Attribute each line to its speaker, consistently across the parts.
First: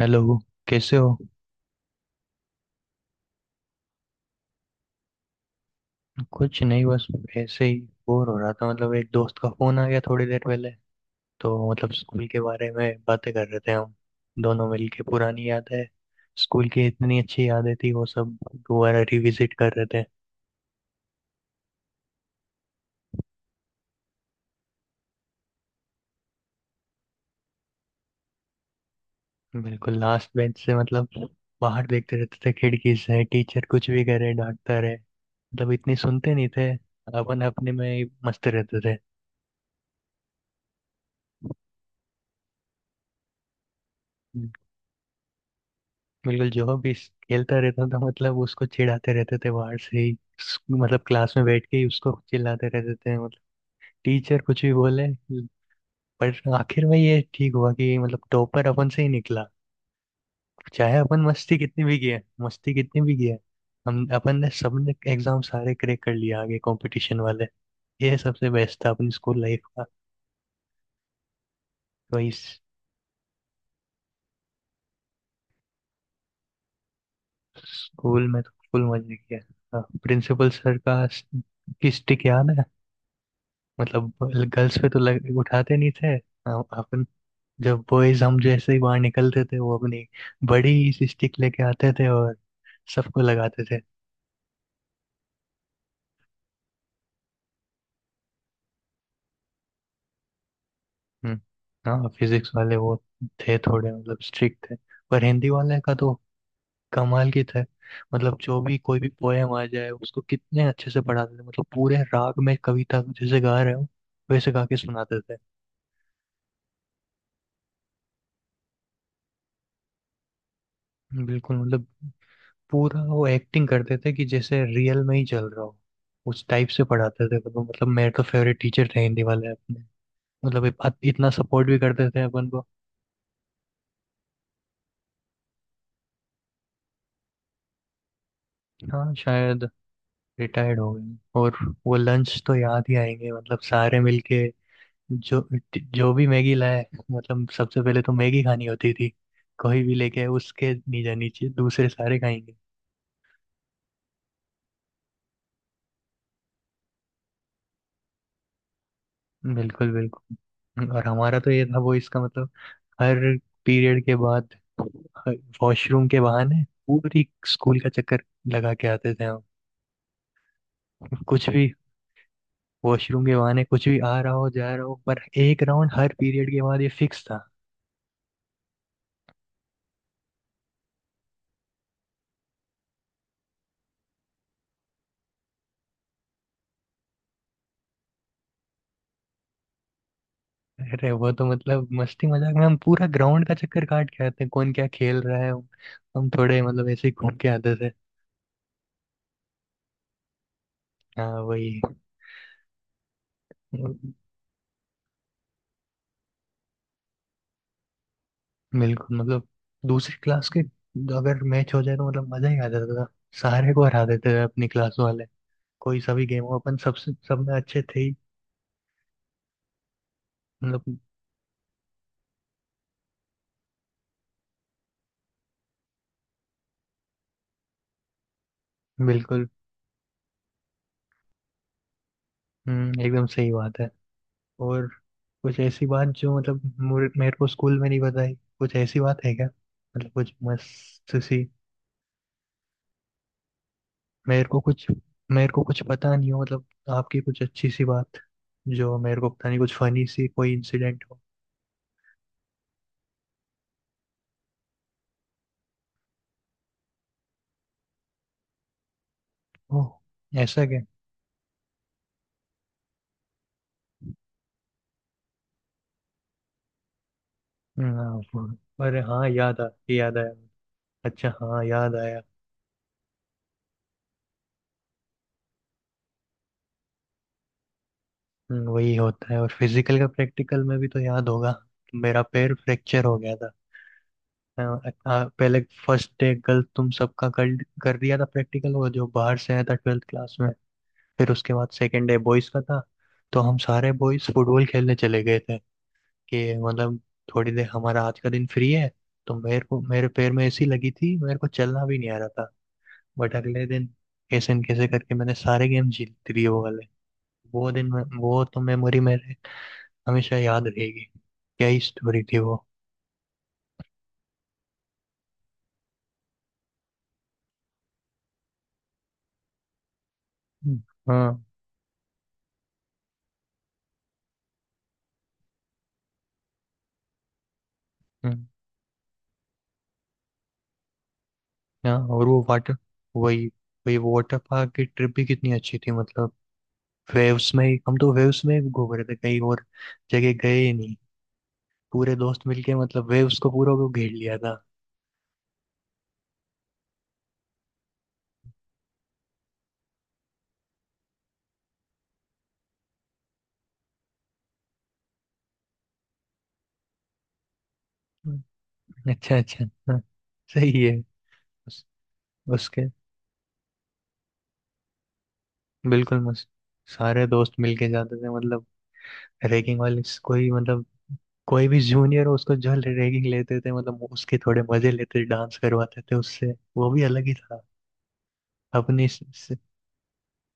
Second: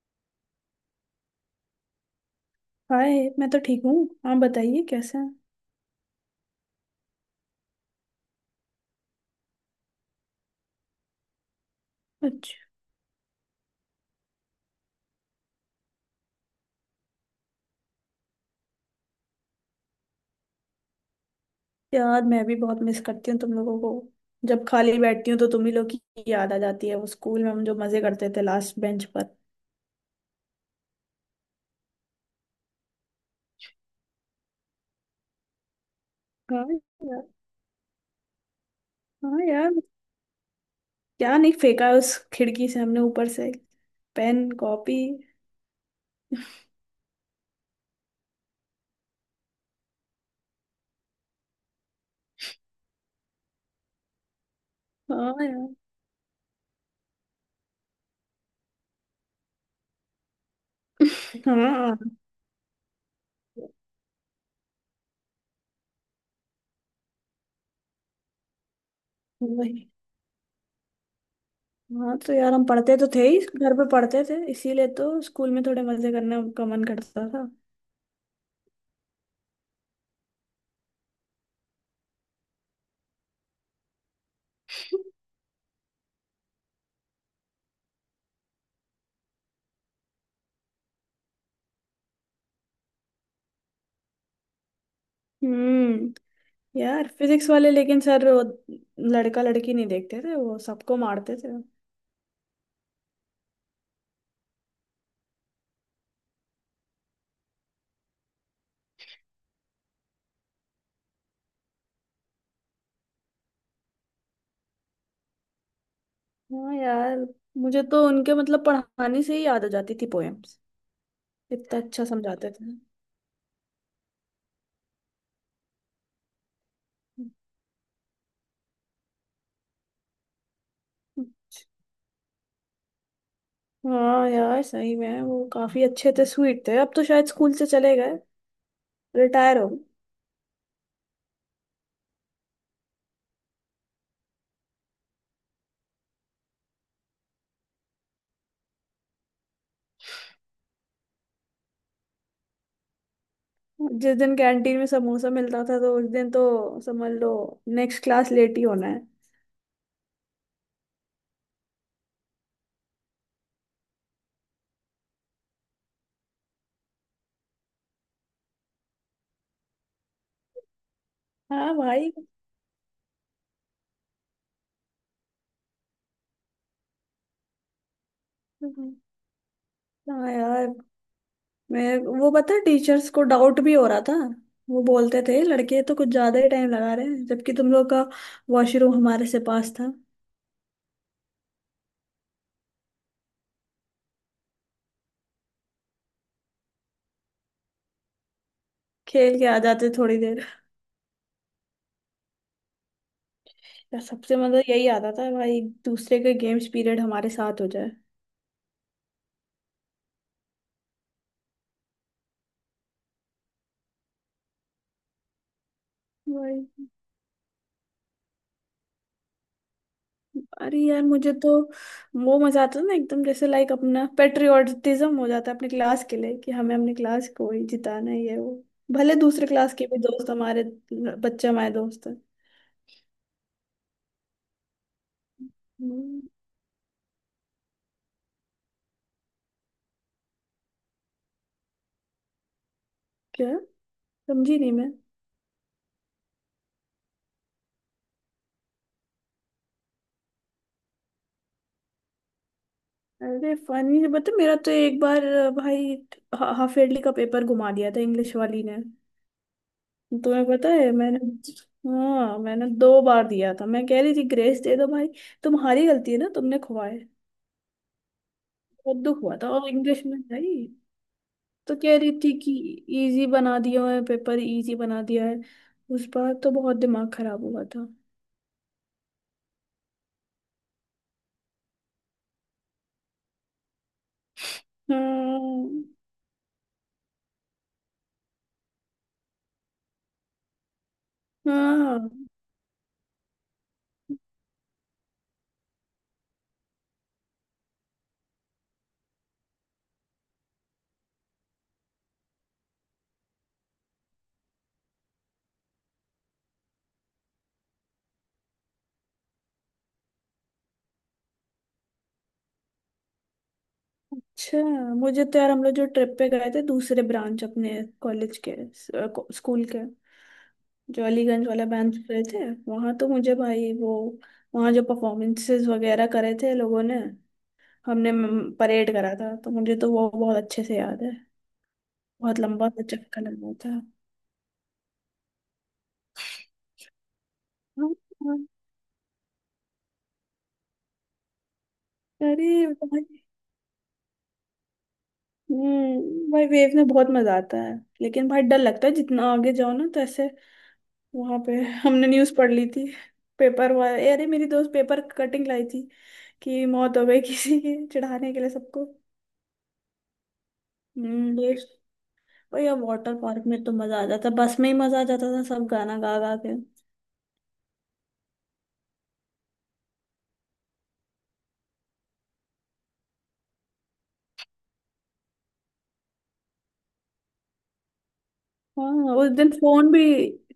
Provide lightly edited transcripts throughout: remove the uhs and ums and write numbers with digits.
Speaker 1: Hello, कैसे हो।
Speaker 2: Hi. मैं तो ठीक हूँ, आप बताइए कैसे हैं।
Speaker 1: कुछ नहीं, बस ऐसे ही बोर हो रहा था। मतलब एक दोस्त का फोन आ गया थोड़ी देर पहले, तो मतलब स्कूल के
Speaker 2: अच्छा।
Speaker 1: बारे में बातें कर रहे थे हम दोनों मिलके। पुरानी यादें, स्कूल की इतनी अच्छी यादें थी, वो सब दोबारा रिविजिट कर रहे थे।
Speaker 2: यार मैं भी बहुत मिस करती हूँ तुम लोगों को। जब खाली बैठती हूँ तो तुम ही लोग की याद आ जाती है, वो स्कूल में हम जो मजे करते थे लास्ट बेंच पर।
Speaker 1: बिल्कुल लास्ट बेंच से, मतलब बाहर देखते रहते थे खिड़की से। टीचर कुछ भी करे, डांटता रहे, मतलब इतनी सुनते नहीं
Speaker 2: हाँ
Speaker 1: थे।
Speaker 2: यार
Speaker 1: अपन अपने में ही मस्त रहते
Speaker 2: हाँ यार, क्या नहीं फेंका है उस खिड़की से हमने ऊपर से, पेन
Speaker 1: थे।
Speaker 2: कॉपी।
Speaker 1: बिल्कुल, जो भी खेलता रहता था मतलब उसको चिढ़ाते रहते थे बाहर से ही। मतलब क्लास में बैठ के ही उसको चिल्लाते रहते थे। मतलब टीचर कुछ भी बोले,
Speaker 2: हाँ, यार।
Speaker 1: पर आखिर में ये ठीक हुआ कि मतलब टॉपर अपन से ही निकला। चाहे अपन मस्ती कितनी भी
Speaker 2: हाँ,
Speaker 1: किए, मस्ती कितनी भी किए, हम अपन ने सबने एग्जाम सारे क्रैक कर लिए आगे कंपटीशन वाले। ये सबसे बेस्ट था अपनी स्कूल लाइफ का।
Speaker 2: वही। हाँ,
Speaker 1: वही,
Speaker 2: तो यार हम पढ़ते तो थे ही, घर पे पढ़ते थे इसीलिए तो स्कूल में थोड़े मजे करने का मन करता था।
Speaker 1: स्कूल में तो फुल मजे किया। प्रिंसिपल सर का की स्टिक याद है, मतलब गर्ल्स पे तो उठाते नहीं थे। अपन जब बॉयज, हम जैसे ही बाहर निकलते थे, वो अपनी बड़ी सी स्टिक लेके आते थे और सबको लगाते थे।
Speaker 2: हम्म। यार फिजिक्स वाले लेकिन सर, वो लड़का लड़की नहीं देखते थे, वो सबको मारते
Speaker 1: हम्म।
Speaker 2: थे।
Speaker 1: हाँ, फिजिक्स वाले वो थे थोड़े मतलब स्ट्रिक्ट थे। पर हिंदी वाले का तो कमाल की थे। मतलब जो भी, कोई भी पोएम आ जाए, उसको कितने अच्छे से पढ़ाते थे। मतलब पूरे राग में कविता जैसे गा रहे हो, वैसे गा के सुनाते थे।
Speaker 2: हाँ यार, मुझे तो उनके मतलब पढ़ाने से ही याद आ जाती थी पोएम्स।
Speaker 1: बिल्कुल
Speaker 2: इतना
Speaker 1: मतलब
Speaker 2: अच्छा समझाते थे।
Speaker 1: पूरा वो एक्टिंग करते थे कि जैसे रियल में ही चल रहा हो, उस टाइप से पढ़ाते थे। मतलब मेरे तो फेवरेट टीचर थे हिंदी वाले अपने। मतलब इतना सपोर्ट भी करते थे अपन को।
Speaker 2: हाँ यार, सही में वो काफी अच्छे थे, स्वीट थे। अब तो शायद स्कूल से चले गए,
Speaker 1: हाँ
Speaker 2: रिटायर
Speaker 1: शायद
Speaker 2: हो गए।
Speaker 1: रिटायर्ड हो गए। और वो लंच तो याद ही आएंगे, मतलब सारे मिलके जो, जो भी मैगी लाए, मतलब सबसे पहले तो मैगी खानी होती थी। कोई भी लेके उसके नहीं जानी चाहिए, दूसरे सारे खाएंगे।
Speaker 2: जिस दिन कैंटीन में समोसा मिलता था तो उस दिन तो समझ लो नेक्स्ट क्लास लेट ही होना है।
Speaker 1: बिल्कुल बिल्कुल और हमारा तो ये था, वो इसका मतलब हर पीरियड के बाद वॉशरूम के बहाने पूरी स्कूल का चक्कर लगा के आते थे हम। कुछ भी,
Speaker 2: हाँ, भाई।
Speaker 1: वॉशरूम के बहाने कुछ भी, आ रहा हो जा रहा हो, पर एक राउंड हर पीरियड के बाद ये फिक्स था।
Speaker 2: हाँ यार, मैं वो पता है टीचर्स को डाउट भी हो रहा था। वो बोलते थे लड़के तो कुछ ज्यादा ही टाइम लगा रहे हैं, जबकि तुम लोग का वॉशरूम हमारे से पास था।
Speaker 1: अरे वो तो मतलब मस्ती मजाक में हम पूरा ग्राउंड का चक्कर काट के आते हैं, कौन क्या खेल रहा है। हम थोड़े मतलब ऐसे ही घूम के आते थे।
Speaker 2: खेल के आ जाते थोड़ी देर।
Speaker 1: हाँ वही।
Speaker 2: या सबसे मतलब यही आता था भाई, दूसरे का गेम्स पीरियड हमारे साथ हो जाए।
Speaker 1: बिल्कुल मतलब दूसरी क्लास के अगर मैच हो जाए तो मतलब मजा ही आ जाता था। सारे को हरा देते थे अपनी क्लास वाले। कोई सभी गेम हो,
Speaker 2: भाई,
Speaker 1: अपन सबसे, सब में अच्छे थे ही।
Speaker 2: अरे
Speaker 1: मतलब
Speaker 2: यार मुझे तो वो मजा आता था ना एकदम, जैसे लाइक अपना पेट्रियोटिज्म हो जाता है अपने क्लास के लिए कि हमें अपने क्लास को ही जिताना है, ये वो भले दूसरे
Speaker 1: बिल्कुल।
Speaker 2: क्लास के भी दोस्त हमारे, बच्चे हमारे दोस्त हैं।
Speaker 1: एकदम सही बात है। और कुछ ऐसी बात
Speaker 2: हम्म,
Speaker 1: जो मतलब मेरे को स्कूल में नहीं बताई, कुछ ऐसी बात है क्या? मतलब कुछ मस्त सी,
Speaker 2: क्या?
Speaker 1: मेरे
Speaker 2: समझी
Speaker 1: को
Speaker 2: नहीं
Speaker 1: कुछ,
Speaker 2: मैं।
Speaker 1: मेरे को कुछ पता नहीं हो, मतलब आपकी कुछ अच्छी सी बात जो मेरे को पता नहीं, कुछ फनी सी कोई इंसिडेंट हो।
Speaker 2: अरे फनी? बता। मेरा तो एक बार भाई हाफ ईयरली का पेपर घुमा दिया था इंग्लिश वाली ने।
Speaker 1: ओह,
Speaker 2: तुम्हें
Speaker 1: ऐसा
Speaker 2: पता
Speaker 1: क्या।
Speaker 2: है मैंने? हाँ मैंने दो बार दिया था, मैं कह रही थी ग्रेस दे दो भाई, तुम्हारी गलती है ना, तुमने खुआए।
Speaker 1: हाँ,
Speaker 2: बहुत
Speaker 1: अरे
Speaker 2: दुख
Speaker 1: हाँ,
Speaker 2: हुआ था और इंग्लिश
Speaker 1: याद
Speaker 2: में
Speaker 1: आया।
Speaker 2: भाई,
Speaker 1: अच्छा हाँ,
Speaker 2: तो
Speaker 1: याद
Speaker 2: कह रही
Speaker 1: आया।
Speaker 2: थी कि इजी बना दिया है पेपर, इजी बना दिया है। उस बार तो बहुत दिमाग खराब हुआ था।
Speaker 1: वही होता है। और फिजिकल का प्रैक्टिकल में भी तो याद होगा, मेरा पैर फ्रैक्चर हो गया था। हाँ। हाँ, पहले
Speaker 2: हाँ।
Speaker 1: फर्स्ट डे गलत तुम सबका कर कर दिया था प्रैक्टिकल, वो जो बाहर से आया था ट्वेल्थ क्लास में। फिर उसके बाद
Speaker 2: हाँ।
Speaker 1: सेकेंड डे बॉयज का था, तो हम सारे बॉयज फुटबॉल खेलने चले गए थे। कि मतलब थोड़ी देर हमारा आज का दिन फ्री है। तो मेरे को, मेरे पैर में ऐसी लगी थी, मेरे को चलना भी नहीं आ रहा था। बट अगले दिन कैसे न कैसे करके मैंने सारे गेम जीत लिए वो वाले। वो दिन में वो तो मेमोरी मेरे हमेशा याद रहेगी। क्या ही स्टोरी थी वो।
Speaker 2: अच्छा। मुझे तो यार हम लोग जो ट्रिप पे गए थे दूसरे ब्रांच अपने कॉलेज के, स्कूल के,
Speaker 1: हम्म।
Speaker 2: जो
Speaker 1: हाँ।
Speaker 2: अलीगंज वाला ब्रांच गए थे, वहां तो मुझे भाई वो, वहां जो परफॉर्मेंसेस वगैरह करे थे लोगों ने, हमने
Speaker 1: हम्म।
Speaker 2: परेड करा था, तो मुझे तो वो बहुत अच्छे से याद है।
Speaker 1: हाँ, और
Speaker 2: बहुत
Speaker 1: वो
Speaker 2: लंबा
Speaker 1: वाटर,
Speaker 2: सा चक्कर
Speaker 1: वही,
Speaker 2: लगा था।
Speaker 1: वही वाटर पार्क की ट्रिप भी कितनी अच्छी थी, मतलब वेव्स में ही,
Speaker 2: हाँ।
Speaker 1: हम तो वेव्स
Speaker 2: हाँ।
Speaker 1: में ही घूम रहे थे, कहीं और जगह गए ही नहीं। पूरे दोस्त
Speaker 2: अरे
Speaker 1: मिलके
Speaker 2: भाई,
Speaker 1: मतलब वेव्स को पूरा को घेर लिया था।
Speaker 2: भाई वेव में बहुत मजा आता है, लेकिन भाई डर लगता है जितना आगे जाओ ना तो ऐसे। वहां पे हमने न्यूज पढ़ ली थी, पेपर हुआ, अरे मेरी दोस्त पेपर कटिंग लाई थी कि मौत हो गई किसी की, चढ़ाने के लिए
Speaker 1: हम्म।
Speaker 2: सबको।
Speaker 1: अच्छा अच्छा हाँ, सही है।
Speaker 2: हम्म, बेस्ट।
Speaker 1: उस,
Speaker 2: भैया
Speaker 1: उसके,
Speaker 2: वाटर पार्क में तो मजा आ जाता, बस में ही मजा आ जाता था सब गाना गा
Speaker 1: बिल्कुल
Speaker 2: गा
Speaker 1: मस्त,
Speaker 2: के।
Speaker 1: सारे दोस्त मिलके जाते थे। मतलब रैगिंग वाले कोई मतलब कोई भी जूनियर हो, उसको जो रैगिंग लेते थे, मतलब वो उसके थोड़े मजे लेते थे, डांस करवाते थे उससे। वो भी अलग ही था अपने
Speaker 2: हाँ उस दिन फोन भी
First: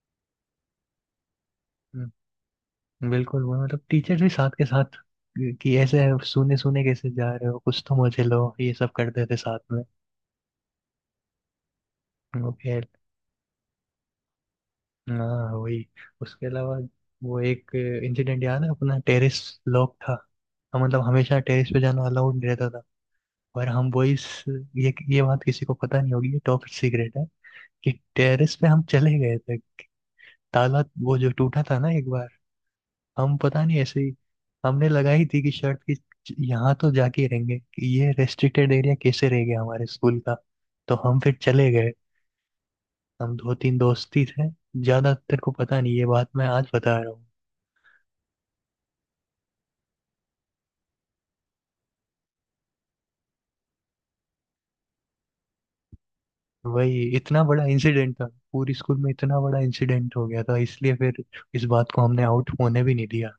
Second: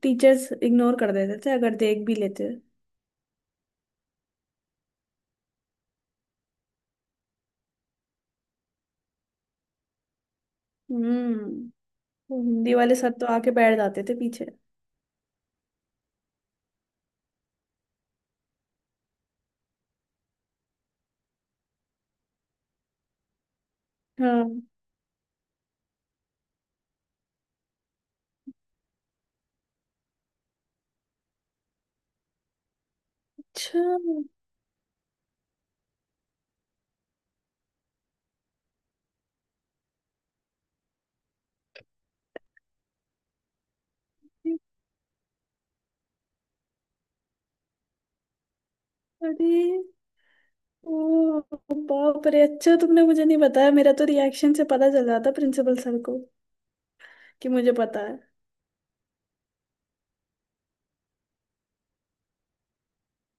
Speaker 2: टीचर्स इग्नोर कर देते थे अगर देख भी
Speaker 1: हम्म,
Speaker 2: लेते।
Speaker 1: बिल्कुल वो मतलब टीचर भी साथ के साथ कि ऐसे सुने सुने कैसे जा रहे हो, कुछ तो मजे लो, ये सब करते थे साथ में।
Speaker 2: हम्म। वो
Speaker 1: वो
Speaker 2: हिंदी
Speaker 1: खेल,
Speaker 2: वाले सर तो आके बैठ जाते थे पीछे।
Speaker 1: हाँ वही, उसके अलावा वो एक इंसिडेंट याद है अपना। टेरेस लॉक था, हम मतलब हमेशा टेरेस पे जाना अलाउड नहीं रहता था। पर हम बॉयज,
Speaker 2: हाँ।
Speaker 1: ये बात किसी को पता नहीं होगी, ये टॉप सीक्रेट है कि टेरेस पे हम चले गए थे। ताला वो जो टूटा था ना एक बार, हम पता नहीं
Speaker 2: अच्छा।
Speaker 1: ऐसे ही हमने लगाई थी कि शर्ट की, यहाँ तो जाके ही रहेंगे कि ये रेस्ट्रिक्टेड एरिया कैसे रह गया हमारे स्कूल का। तो हम फिर चले गए, हम दो तीन दोस्त ही थे, ज्यादा तेरे को पता नहीं, ये बात मैं आज बता रहा हूँ।
Speaker 2: अरे, ओ, बाप रे। अच्छा तुमने मुझे नहीं बताया? मेरा तो रिएक्शन से पता चल जाता प्रिंसिपल सर को
Speaker 1: वही, इतना
Speaker 2: कि
Speaker 1: बड़ा
Speaker 2: मुझे पता
Speaker 1: इंसिडेंट
Speaker 2: है।
Speaker 1: था, पूरी स्कूल में इतना बड़ा इंसिडेंट हो गया था, इसलिए फिर इस बात को हमने आउट होने भी नहीं दिया,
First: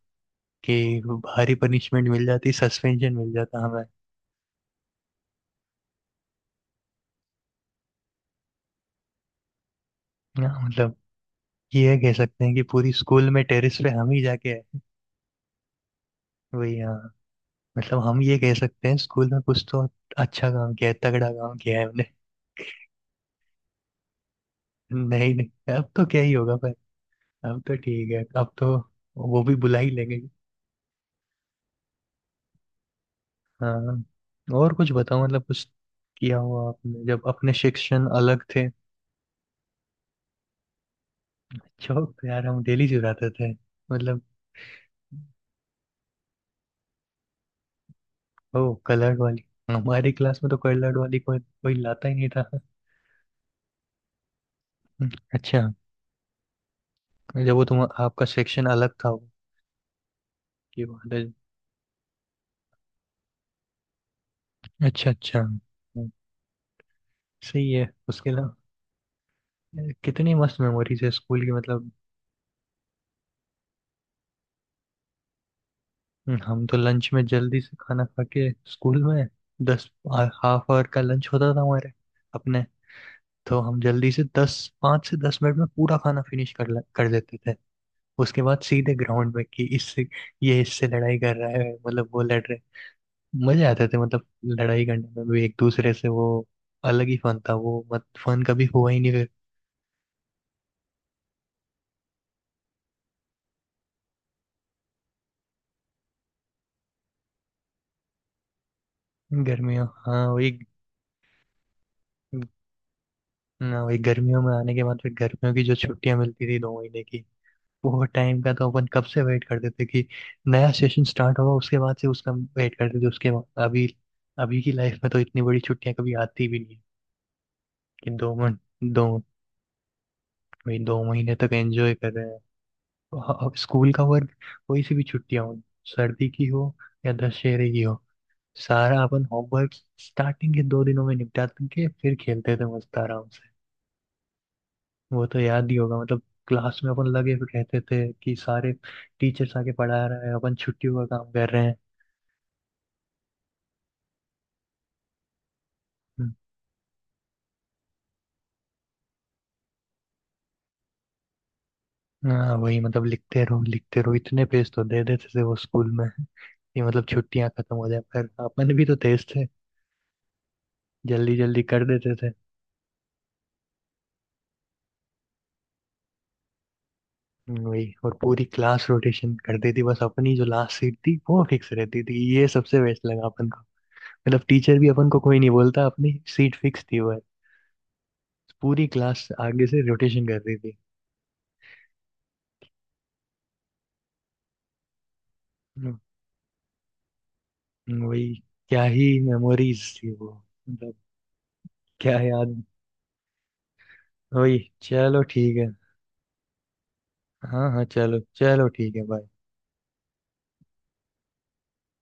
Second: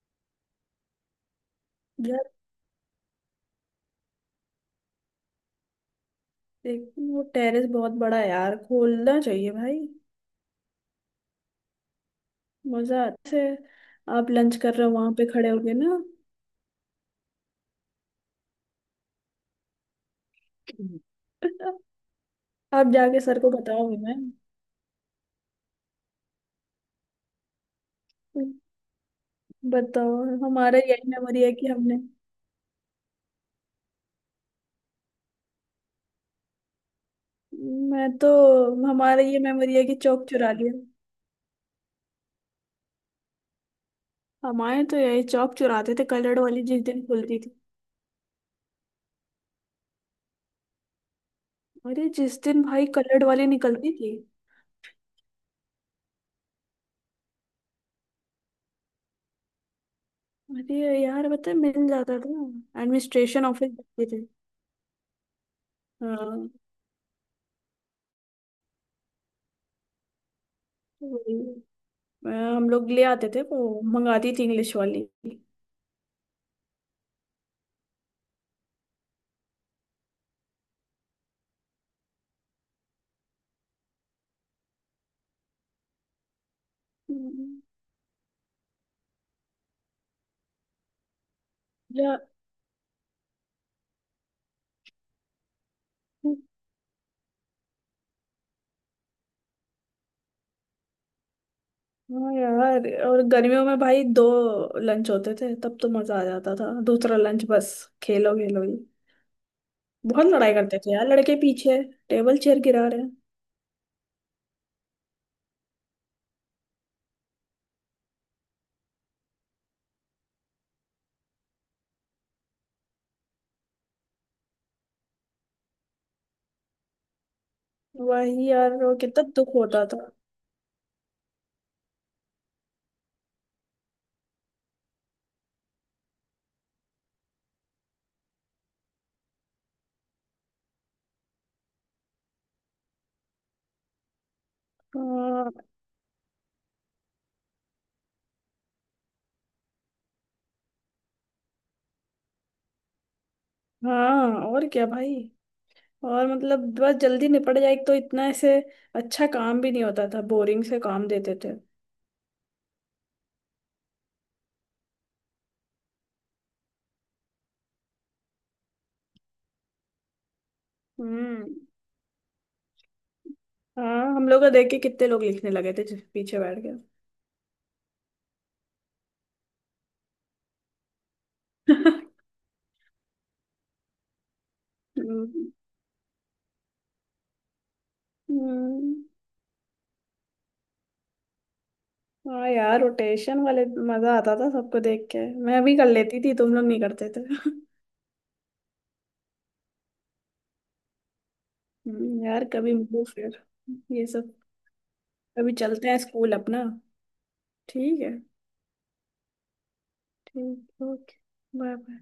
Speaker 1: कि भारी पनिशमेंट
Speaker 2: यार
Speaker 1: मिल जाती, सस्पेंशन मिल जाता हमें।
Speaker 2: देख वो टेरेस बहुत बड़ा है यार, खोलना चाहिए भाई।
Speaker 1: ना मतलब ये कह सकते हैं कि पूरी
Speaker 2: मजा
Speaker 1: स्कूल
Speaker 2: आता
Speaker 1: में
Speaker 2: है।
Speaker 1: टेरेस पे हम ही
Speaker 2: आप
Speaker 1: जाके
Speaker 2: लंच कर
Speaker 1: आए।
Speaker 2: रहे हो, वहां पे खड़े होगे ना।
Speaker 1: वही हाँ, मतलब हम ये कह सकते हैं स्कूल में कुछ तो अच्छा काम किया है, तगड़ा काम किया है हमने।
Speaker 2: आप जाके सर को बताओगे? मैं
Speaker 1: नहीं नहीं, अब तो क्या ही होगा, पर अब तो ठीक है, अब तो वो भी बुला ही
Speaker 2: बताओ?
Speaker 1: लेंगे।
Speaker 2: हमारा यही मेमोरी है कि हमने,
Speaker 1: हाँ, और कुछ बताओ, मतलब कुछ किया हुआ आपने जब अपने
Speaker 2: मैं
Speaker 1: शिक्षण
Speaker 2: तो,
Speaker 1: अलग थे।
Speaker 2: हमारा ये मेमोरी है कि चौक चुरा लिया।
Speaker 1: चौक पे यार, हम डेली चुराते थे, मतलब।
Speaker 2: हमारे तो यही चौक चुराते थे, कलर्ड वाली जिस दिन खुलती थी।
Speaker 1: ओ कलर्ड वाली, हमारी क्लास में तो कलर्ड वाली कोई कोई लाता
Speaker 2: अरे
Speaker 1: ही नहीं
Speaker 2: जिस
Speaker 1: था।
Speaker 2: दिन भाई कलर्ड वाली निकलती थी।
Speaker 1: अच्छा, जब वो तुम, आपका सेक्शन अलग था
Speaker 2: अरे
Speaker 1: की बात है।
Speaker 2: यार, पता है मिल जाता था, एडमिनिस्ट्रेशन ऑफिस जाते थे।
Speaker 1: अच्छा अच्छा
Speaker 2: हाँ।
Speaker 1: सही है। उसके अलावा कितनी मस्त मेमोरीज
Speaker 2: तो
Speaker 1: है
Speaker 2: वही।
Speaker 1: स्कूल की, मतलब।
Speaker 2: अ, हम लोग ले आते थे, वो मंगाती थी इंग्लिश वाली।
Speaker 1: हम तो लंच में जल्दी से खाना खा के स्कूल में, दस, हाफ आवर का लंच होता था हमारे अपने। तो हम जल्दी से दस, पाँच से दस मिनट में पूरा खाना फिनिश कर लेते थे।
Speaker 2: हम्म,
Speaker 1: उसके बाद सीधे ग्राउंड में कि इससे, ये इससे लड़ाई कर रहा है, मतलब
Speaker 2: या
Speaker 1: वो लड़ रहे, मजे आते थे। मतलब लड़ाई करने में भी एक दूसरे से, वो अलग ही फन था, वो मत फन कभी हुआ ही नहीं फिर।
Speaker 2: हाँ। यार और गर्मियों में भाई दो लंच होते थे, तब तो मजा आ जाता था दूसरा लंच, बस खेलो खेलो ही।
Speaker 1: गर्मियों, हाँ
Speaker 2: बहुत
Speaker 1: वही।
Speaker 2: लड़ाई करते थे यार लड़के पीछे, टेबल चेयर गिरा रहे हैं।
Speaker 1: ना वही, गर्मियों में आने के बाद फिर गर्मियों की जो छुट्टियां मिलती थी दो महीने की, वो टाइम का तो अपन कब से वेट करते थे कि नया सेशन स्टार्ट होगा उसके बाद से, उसका वेट करते थे उसके बाद। अभी, अभी की लाइफ में तो इतनी बड़ी छुट्टियां कभी आती भी नहीं, कि दो
Speaker 2: वही
Speaker 1: मन,
Speaker 2: यार, वो
Speaker 1: दो,
Speaker 2: कितना दुख होता था।
Speaker 1: वही दो महीने तक एंजॉय कर रहे हैं। अब स्कूल का वर्क, कोई सी भी छुट्टियां हो, सर्दी की हो या दशहरे की हो, सारा अपन होमवर्क स्टार्टिंग के दो दिनों में निपटा के फिर खेलते थे मस्त आराम। वो तो
Speaker 2: हाँ।
Speaker 1: याद ही होगा, मतलब क्लास में अपन लगे हुए कहते थे कि सारे टीचर्स आके पढ़ा रहे हैं, अपन छुट्टियों का काम कर रहे हैं।
Speaker 2: हाँ और क्या भाई, और
Speaker 1: हम्म।
Speaker 2: मतलब बस जल्दी निपट जाए, एक तो इतना ऐसे अच्छा काम भी नहीं होता था, बोरिंग से काम देते थे।
Speaker 1: हाँ वही, मतलब लिखते रहो इतने पेज तो दे देते थे वो स्कूल में कि मतलब छुट्टियां खत्म हो जाए, पर अपन भी तो तेज थे, जल्दी
Speaker 2: हम्म।
Speaker 1: जल्दी कर देते थे।
Speaker 2: हाँ हम लोग का देख के कितने लोग लिखने लगे थे, पीछे बैठ के।
Speaker 1: वही, और पूरी क्लास रोटेशन कर देती, बस अपनी जो लास्ट सीट थी वो फिक्स रहती थी, ये सबसे बेस्ट लगा अपन को। मतलब टीचर भी अपन को कोई नहीं
Speaker 2: हम्म।
Speaker 1: बोलता, अपनी सीट फिक्स थी, वह पूरी
Speaker 2: हम्म,
Speaker 1: क्लास आगे से रोटेशन कर रही
Speaker 2: हाँ यार रोटेशन वाले मजा आता था सबको देख के। मैं भी कर
Speaker 1: थी।
Speaker 2: लेती थी, तुम लोग नहीं करते थे।
Speaker 1: वही, क्या ही मेमोरीज थी वो, मतलब, क्या
Speaker 2: यार
Speaker 1: याद।
Speaker 2: कभी मिलो फिर ये सब।
Speaker 1: वही चलो
Speaker 2: कभी
Speaker 1: ठीक है।
Speaker 2: चलते हैं स्कूल अपना।
Speaker 1: हाँ हाँ,
Speaker 2: ठीक है।
Speaker 1: चलो चलो, ठीक है, बाय।
Speaker 2: ठीक। ओके। Bye bye.